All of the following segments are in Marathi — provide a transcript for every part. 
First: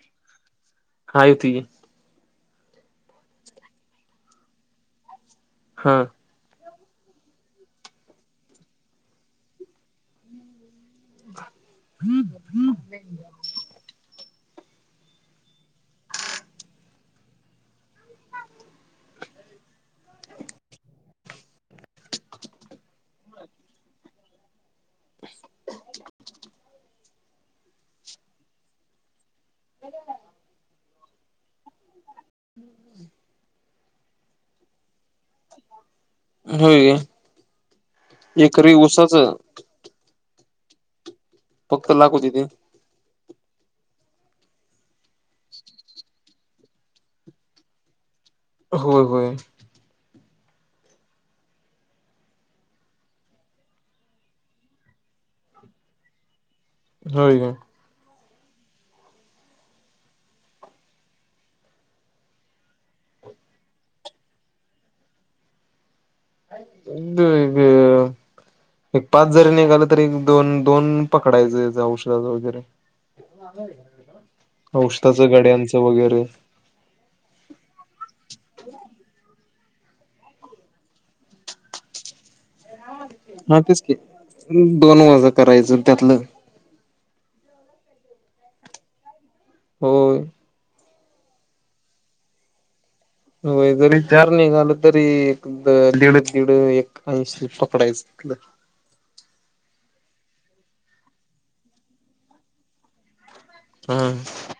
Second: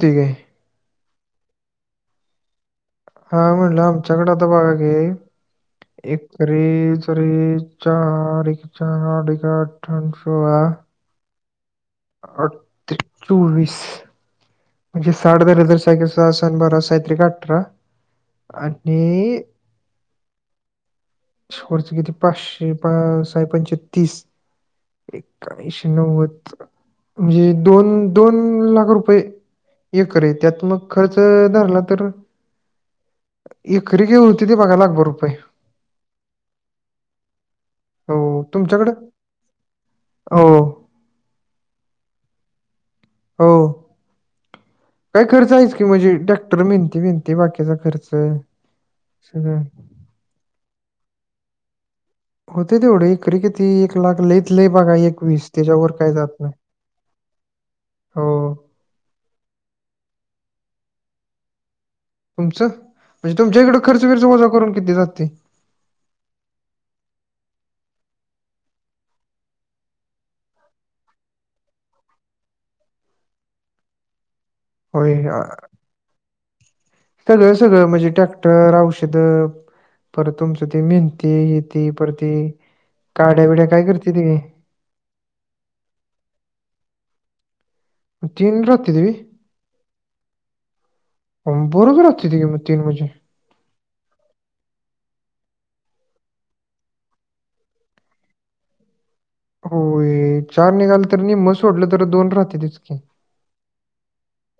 तिघं हेय हायती हा म्हणलं आमच्याांकड आता बगा की हां तरी, तरी चार एक चार, आठ एक आठ, अठरा आणि सोळा [unintelligible] उवीस म्हणजे साठ धरलं तरी सहा एके सहा, सहा दोन्ही बारा, साय त्रिक अठरा. आणि पुढचं किती, पाचशे पा साय पंचे तीस इकोनिषे नव्वद म्हणजे दोन, दोन लाख रुपये एकरी, त्यात मग खर्च धरला तर, एक खरेदी होती ते बघा लाखभर रुपय होय हो काय, एकरी तुमच्याकडं? ऊसाचं? हो फक्त लाख होतीतं हो काय खर्च आहेच की म्हणजे टॅक्टर भेंती, भेंती बाकीचा खर्च होय, होय. सगळं होतय तेवढ एकरी किती एक लाख लयीत लई बघा एक वीस त्येच्यावर काय जात नाही. होय काय हो तुमचं, म्हणजे तुमच्या इकडं खर्च बिरर्च वजा करून किती राहतय? [unintelligible] एक पाच जरी निघालं तरी, एक दोन दोन पकडायचं हेच औषधाच वगैरे. होय औषधाच, अ, गड्यांचं वगैरे सगळं, सगळं म्हणजे टॅक्टर औषधं परत तुमचे मेंथे, हे ते परत हे हा तेच की, दोन वजा करायचं त्यातलं तीन राहत्यात व्हय होयं बरंच राहत्याती तीन म्हणजे? होय, जरी चार निघाल तरी लिड तिड एक, ऐंशी पकडायचं होय, चार निघाल तरी निम्मं सोडलं तर दोन राहत्यातच की हां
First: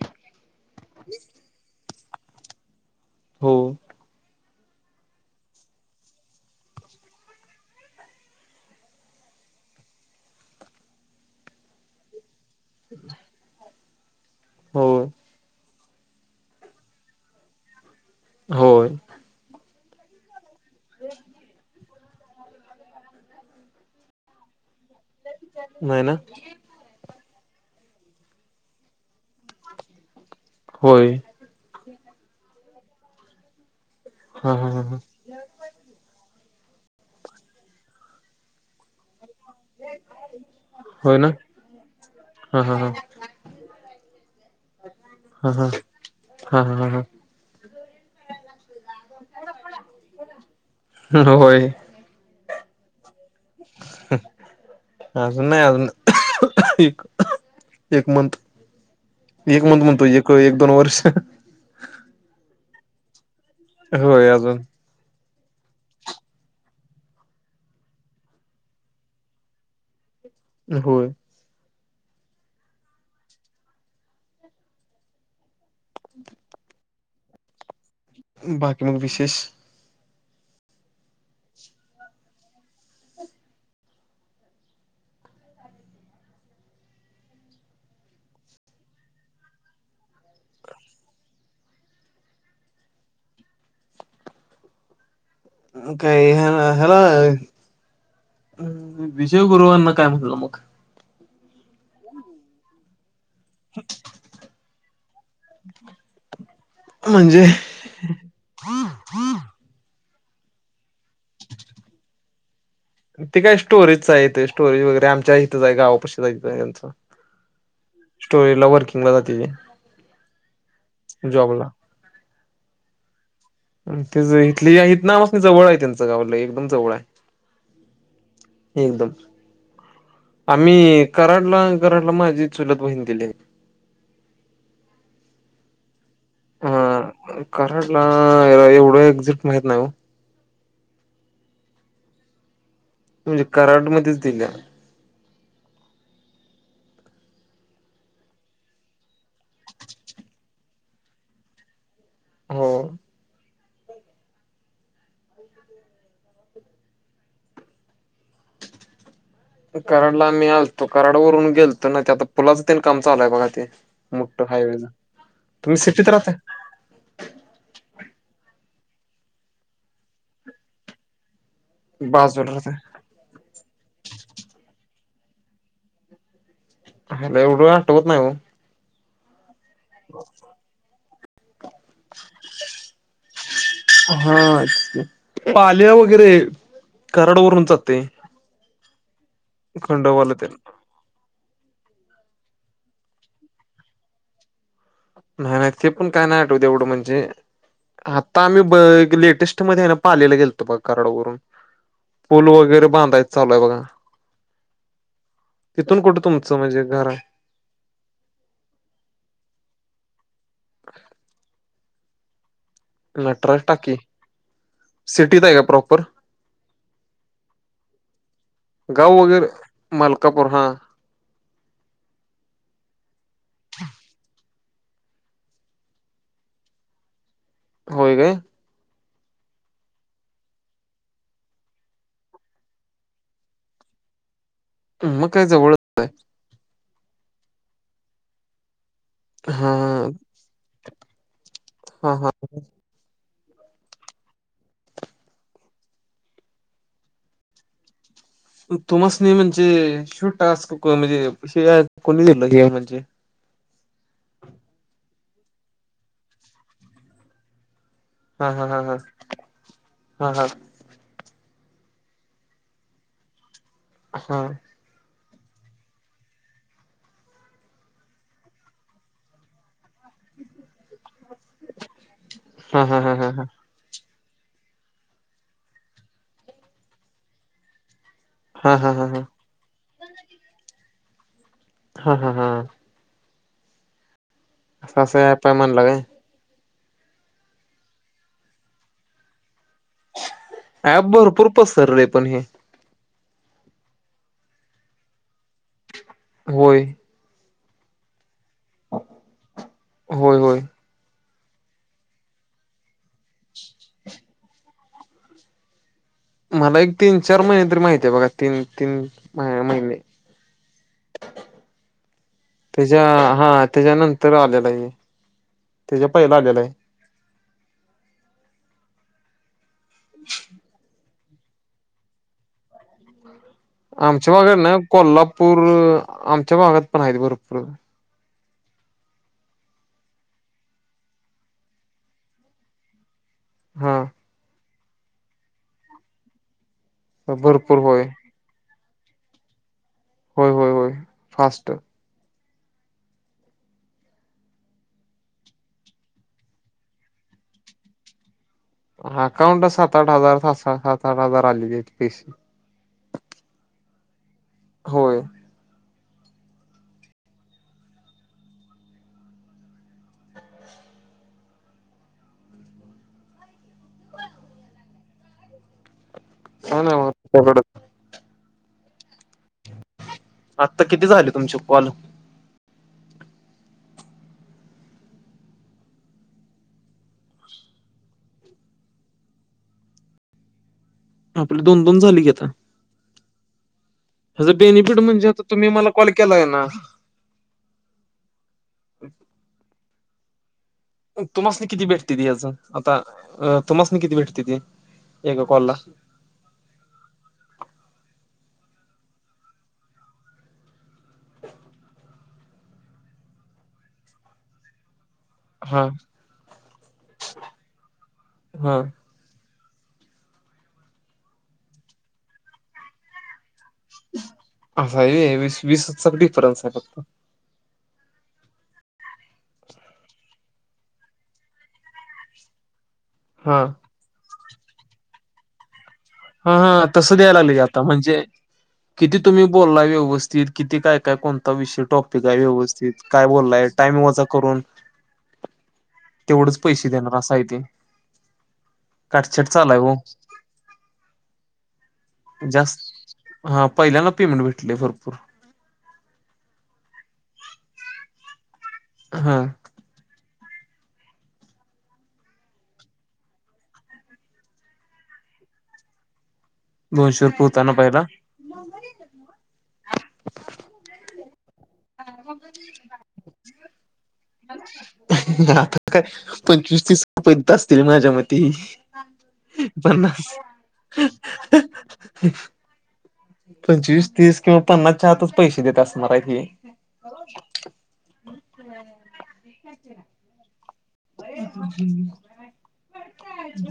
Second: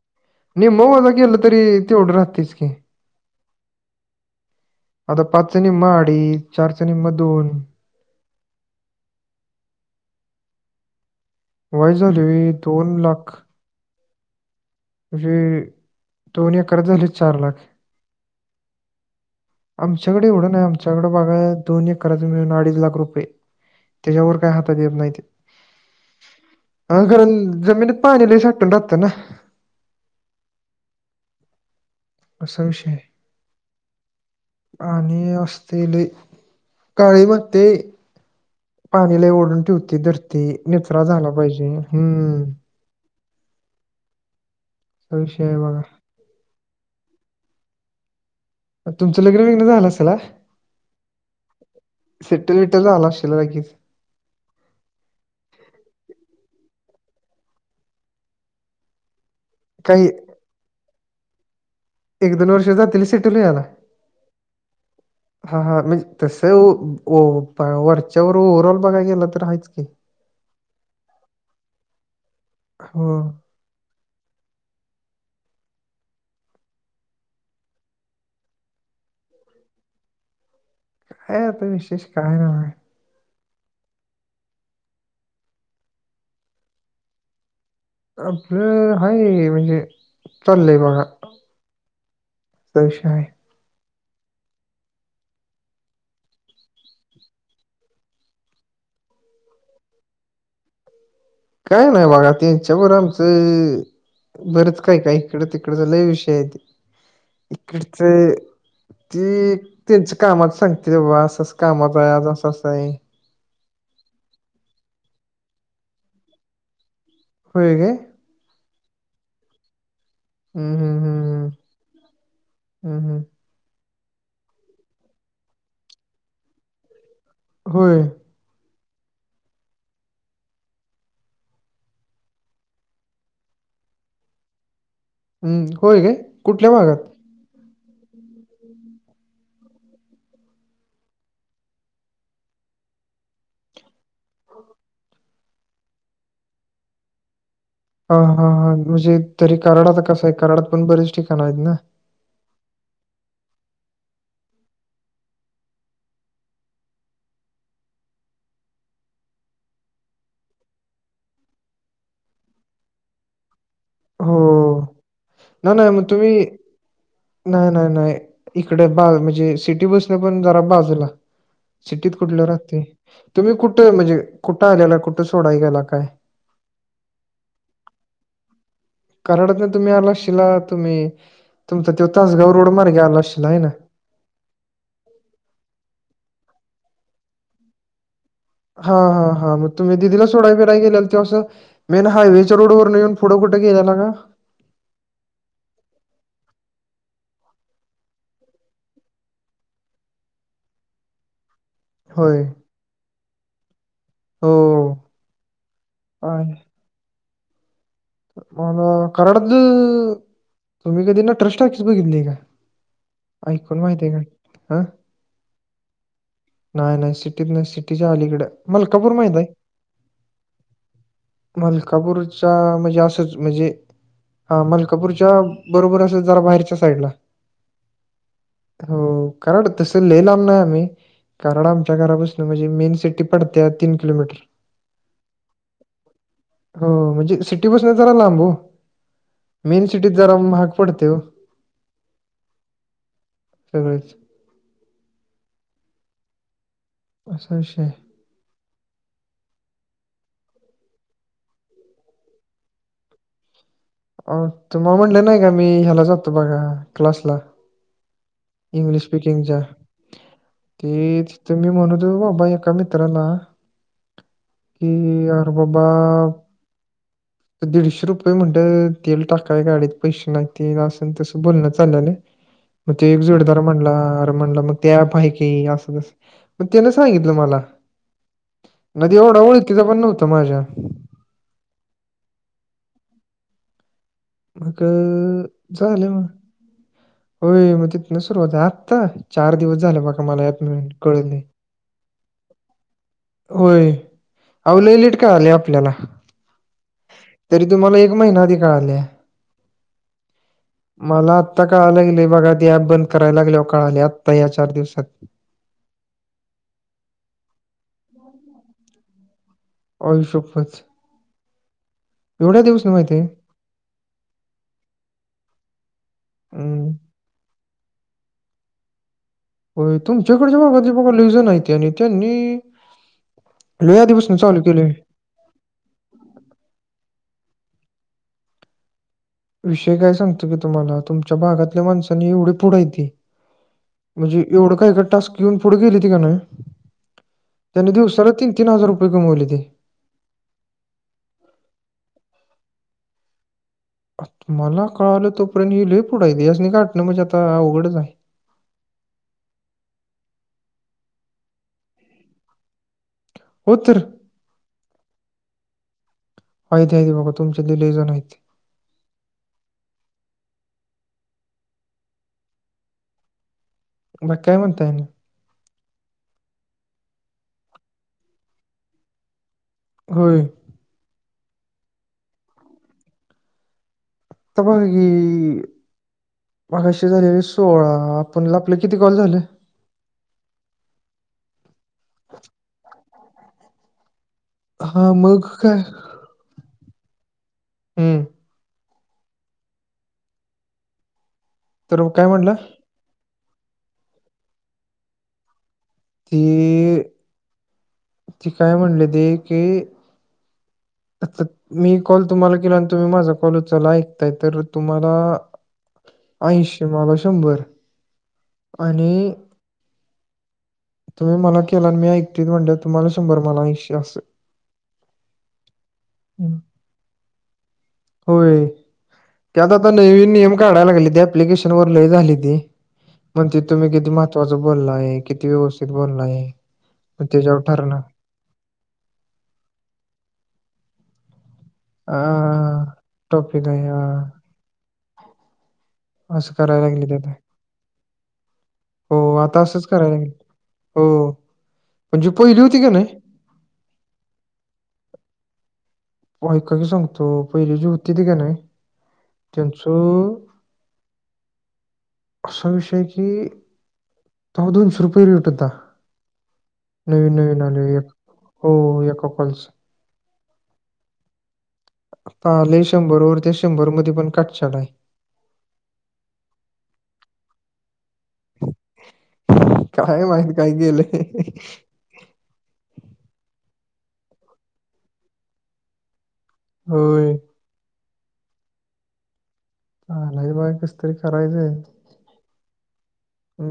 निम्मं वजा केलं तरी तेवढं राहतयच की हो आता पाचच्या निम्मं अडीच, चारच्या निम्मं दोन [inaudible] [inaudible] काय झाले? दोन लाख होय म्हणजे दोन एककर झाले चार लाख. होय. आमच्याकडे एवढं नाही बघायला तर दोन एकर एकदाच मिळुन अडीच लाख रुपये त्याच्यावर काय हात येत नाही. नाही ना. अ कारण जमिनीत पाणी लय साटून राहतं ना. होय. असा विषय हा हा ह आणि अस ते लई काळी माती पाणीलाय ओढून ठेवते धरती निचरा होय झाला ना. पाहिजे हम्म. हा हा. विषय हा आहे हा बघा. हा हा. तुमचं लग्न विग्न झालं असला? हा होय शिफ्ट विफ्ट झाला असशीला की? ह. अजून नाही अजून एक मंथ. एक मंथ म्हणतो काही एक, एक, दोन वर्ष. एक दोन वर्ष जातील सेटल व्हायला? होय अजून. [inaudible] हा हा म्हणजे तस वरच्यावर ओव्हरऑल बघाय गेलं तर आहेच की. [inaudible] होय. हा. बाकी मग विशेष? हाय आता विशेष काही नाही. आपलं हाय म्हणजे चाललंय बघा. असा विषय आहे. मग काय हिला. [unintelligible] विजय गुरुवांना काय म्हटलं मग? काय नाही बाघा त्यांच्यावर आमचं बरंच काही, काही इकड, तिकड लई विषय हाय ते म्हणजे इकडचं ती त्यांच्या कामात सांगते बा असं, असं कामाचं आहे आज असं आहे. ते काय स्टोरेजच आहे तेे स्टोरेज वगैरे आमच्या इथंच आहे गावापशी जायचं ह्यांच. होय काय? स्टोरेज ला वर्किंग ला जाते. हम्म, हम्म. हम्म जॉबला. हम्म, हम्म. ते इथली इथना म अस जवळ आहे त्यांचं गाव लयी एकदम जवळ आहे. होय. एकदम. आम्ही कराडला, कराडला माझी चुलत बहीण दिली आहे. हम्म, होय काय कुठल्या भागात? अ कराडला, एवढं एक्झिट माहित नाही ओ. म्हणजे कराडमध्येच दिल्या. हा हा हा, म्हणजे तरी कराड आता कसंय, कराडात पण बरेच ठिकाणं हायत ना. हो. कराडला आम्ही आलतो, कराड वरून गेलतो ना ते आता पुलाचं तेन काम चालूय बघा ते. मोट्टं हायवे हो. नाही नाही मग तुम्ही नाही नाही नाही, इकडे बाज म्हणजे सिटी बसनं पण जरा बाजूला सिटीत कुठल्या बाजूला राहते,, राहताय तुम्ही कुठं म्हणजे कुठं आल्याला, कुठं सोडाय गेला काय? आयला एवढं आठवत नाही ओ. कराडतनं तुम्ही आला आशिला तुम्ही तुमचा तो तासगाव रोड मार्गे आला आशिला हाय ना. हा, पाल्या वगैरे, कराड वरूनच जातय. हा हा हां, मग तुम्ही दिदीला सोडा तेन बीडाय गेल्याल त्यो असं मेन हायवेच्या रोड वरनं येऊन फुढं कुठं गेल्याला का? नाही नाही ते पण काय नाही आठवत एवढं म्हणजे आता आम्ही ब लेटेस्ट मध्ये आहे ना पालेला गेलतो बघ कराडवरून. होय. पूल वगैरे बांधायच चालूय बघा. हो. तिथून कुठं आहे. तुमचं म्हणजे घर हाय? मला कराडतंऽ, तुम्ही कधी नटराज टॉकीज बघितलीय का? नटराज ऐकून टॉकी,,, माहिती आहे का? हा सिटीत आहे का प्रॉपर? नाही नाही सिटीत नाही,, सिटीच्या आली कडं मलाकापूर माहिती हाय? मलकापुर हां मलकापूरच्या म्हजे म्हजे असंच, म्हणजे हा मलकापूरच्या बरोबर असं जरा भायरच्या साईडला. होय काय. हो, कराड तसं लल लाम नाही आम्ही कराड आमच्या घरापसनं म्हणजे मेन सिटी पडत्या तीन किलोमीटर हम्म मग काय जवळच हो, म्हणजे सिटीपसनं जरा लांब ओ. हा मेन सिटीत जरा म्हाग पडतय ओ हा हा सगळंच. असा ईशय हाय. तुमासनी म्हणजे ह्यो टास्क, म्हणजे कोणी दिलं हे म्हणजे अ तुमाला म्हणलं नाही का मी, ह्याला जातो बघा क्लासला हा हा हा इंग्लिश स्पीकिंगच्या, हा ते मी म्हणत हूतो बाबा एका मित्राला हां. की आरं बाबा तर दीडशे रुपय म्हणलं तेल टाकाय गाडीत पैशे नाहीती न असं न तसं बोलणं चालल्यालं हा हा ते हा हा एक हा जोडदार म्हणला, अरे म्हणला मग ते ऍप आहे की असंतस, मग त्यनं सांगितलं मला हा हा हा हा नदी एवढा वळखीचा पण नव्हता माझ्या. हा हा हा. मग असं असं ऍप आहे म्हणला झालं काय मग. होय मग तिथनं सुरुवात हाय, आत्ता चार दिवस झाल बघा मला हम्म ऍप कळलय. भरपूर पसरलय पण हे होय, अवो लय लेट कळालय आपल्याला. होय. तरी तुम्हाला एक महिना आधी कळालय. होय, होय. मला आत्ता कळा लागलय बघा, ते ऍप बंद करायला लागल्यावर कळालाय आत्ता या चार दिवसात. मला एक तीन चार महिने तरी माहिती आहे बघा, तीन तीन महिने आई शप्पथ! एवढ्या दिवसन त्याच्या माहिती आहे? हा त्याच्यानंतर तर आलेला आहे हे. तेच्या पहिला आलेला आहे. हं. होय तुमच्याकडच्या भागातली बाबा लय जणी हायती. आणि त्यांनी लय आधी पासून चालू केलेय. पुर आमच्या भागात पण हायत भरपूर. विषय काय सांगतो की तुम्हाला, तुमच्या भागातल्या माणसांनी एवढी पुढ हायत. हं, हं. म्हणजे एवढं काय काय टास्क घेऊन पुढे गेली ती कणी. भरपूर त्यांनी होय दिवसाला तीन, तीन हजार रुपये कमवलेती. होय, होय, होय फास्ट. मला कळालं तोपर्यंत ही लई पुढायती, यासन गाठण म्हणजे आता अवघडच आहे. अकाउंटला सात, आठ हजार, सहा, सात आठ हजार आलेलातय पैसे. हो तर. होय. हायती हायती बघा तुमच्यातली लय जन हायती. बाकी काय म्हणताय. काय नाही बघा तुमच्याकड. [inaudible] होय. आत्ता किती झाले तुमचे कॉल. आता बघा की मगाशी झालेले सोळा, आपल आपले किती कॉल झाले. आपल दोन दोन झाल की आता. ह्याच बेनिफिट हा म्हणजे आता मग तुम्ही काय मला कॉल केला आहे ना हम्म. तुम्हासनी किती तर मग भेटतेती काय याचं, म्हणला आता तुमासनी किती भेटत्यात एका कॉलला. ती ती काय म्हणल्याती की आता मी कॉल तुम्हाला केला, आणि तुम्ही माझा कॉल उचलला ऐकताय तर तुम्हाला हा ऐंशीे मला शंभर हा आणि तुम्ही मला केला आणि मी ऐकतोय, म्हणल्यावर तुम्हाला शंभर मला ऐंशी. असं असय व्हय, वीस-वीसचा हम्म. डिफरन्स आहे फक्त. होय, त्याता आता नवीन नियम काडायला लागलेती, ॲप्लिकेशन वर लय झालेती. मग ते हा तुम्ही किती महत्वाचं बोललाय किती [unintelligible] किती बोललाय. हा हा तसं मग द्यायला लागलय त्याच्यावर आता ठरणार म्हणजे किती तुम्ही बोललाय व्यवस्थित किती काय काय कोणता विषय ठेवून आ टॉपिक आहे व्यवस्थित, काय टॉपिक बोललाय आहे टाईम वजा हा करून असं तेवढंच करायला पैसे लागले देणार आता असाय ते. हो, काटछाट आता चालाय असंच हो करायला लागलं. हो पण जे पहिली होती का नाय हां, पहिल्यांदा पेमेंट भेटले भरपूर. ऐका की सांगतो पहिले जी होतीत का नाय हां त्यांच असा विषय आहे की तवा दोनशे रुपये रेट होता. दोनशे नवीन रुपये नवीन होता ना आलय पहिला एक, हो एका कॉलचं. आता आलय शंभर वर, त्या शंभर मध्ये पण काटछाट आहे आता तर काय पंचवीस तीसपर्यंत असतील माझ्या मती. काय पन्नास माहित काय गेलंय [unintelligible] पंचवीस, तीस किंवा पन्नासच्या आतच पैसे देत असणार हायत हे. होय. [unintelligible] [unintelligible] आलाय बाय कसं तरी करायचं.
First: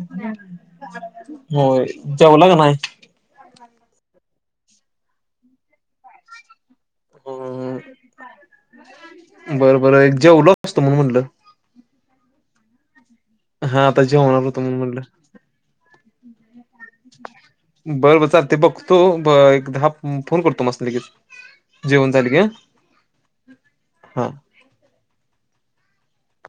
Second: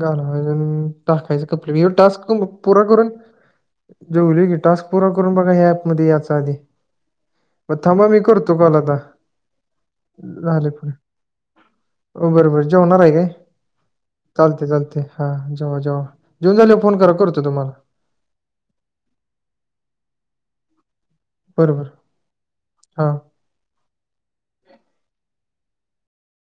घालवायचं न टाकायचं [inaudible] होय ह्यो टास्क जेवला का पुरा करून जेवलो की टास्क पूरा करून बघा ह्या ॲपध्ये यायचं आधी. नाही मग थांबा मी करतो कॉल आता, बरं बरं एक जेवलो झाले असतो पुढे. म्हणून म्हणलं हो, बरं, बरं जेवणार हाय काय? हां, आता जेव चालतंय, चालतंय हा जेवा, जेवा जेवून झाल्यावर फोन करा. करतो तुम्हांला. बरं, बर चालतंय बघतो एक दहा फोन करतो तुमास्नी लगीच. बरं बरं जेवण झालं की? हां हां.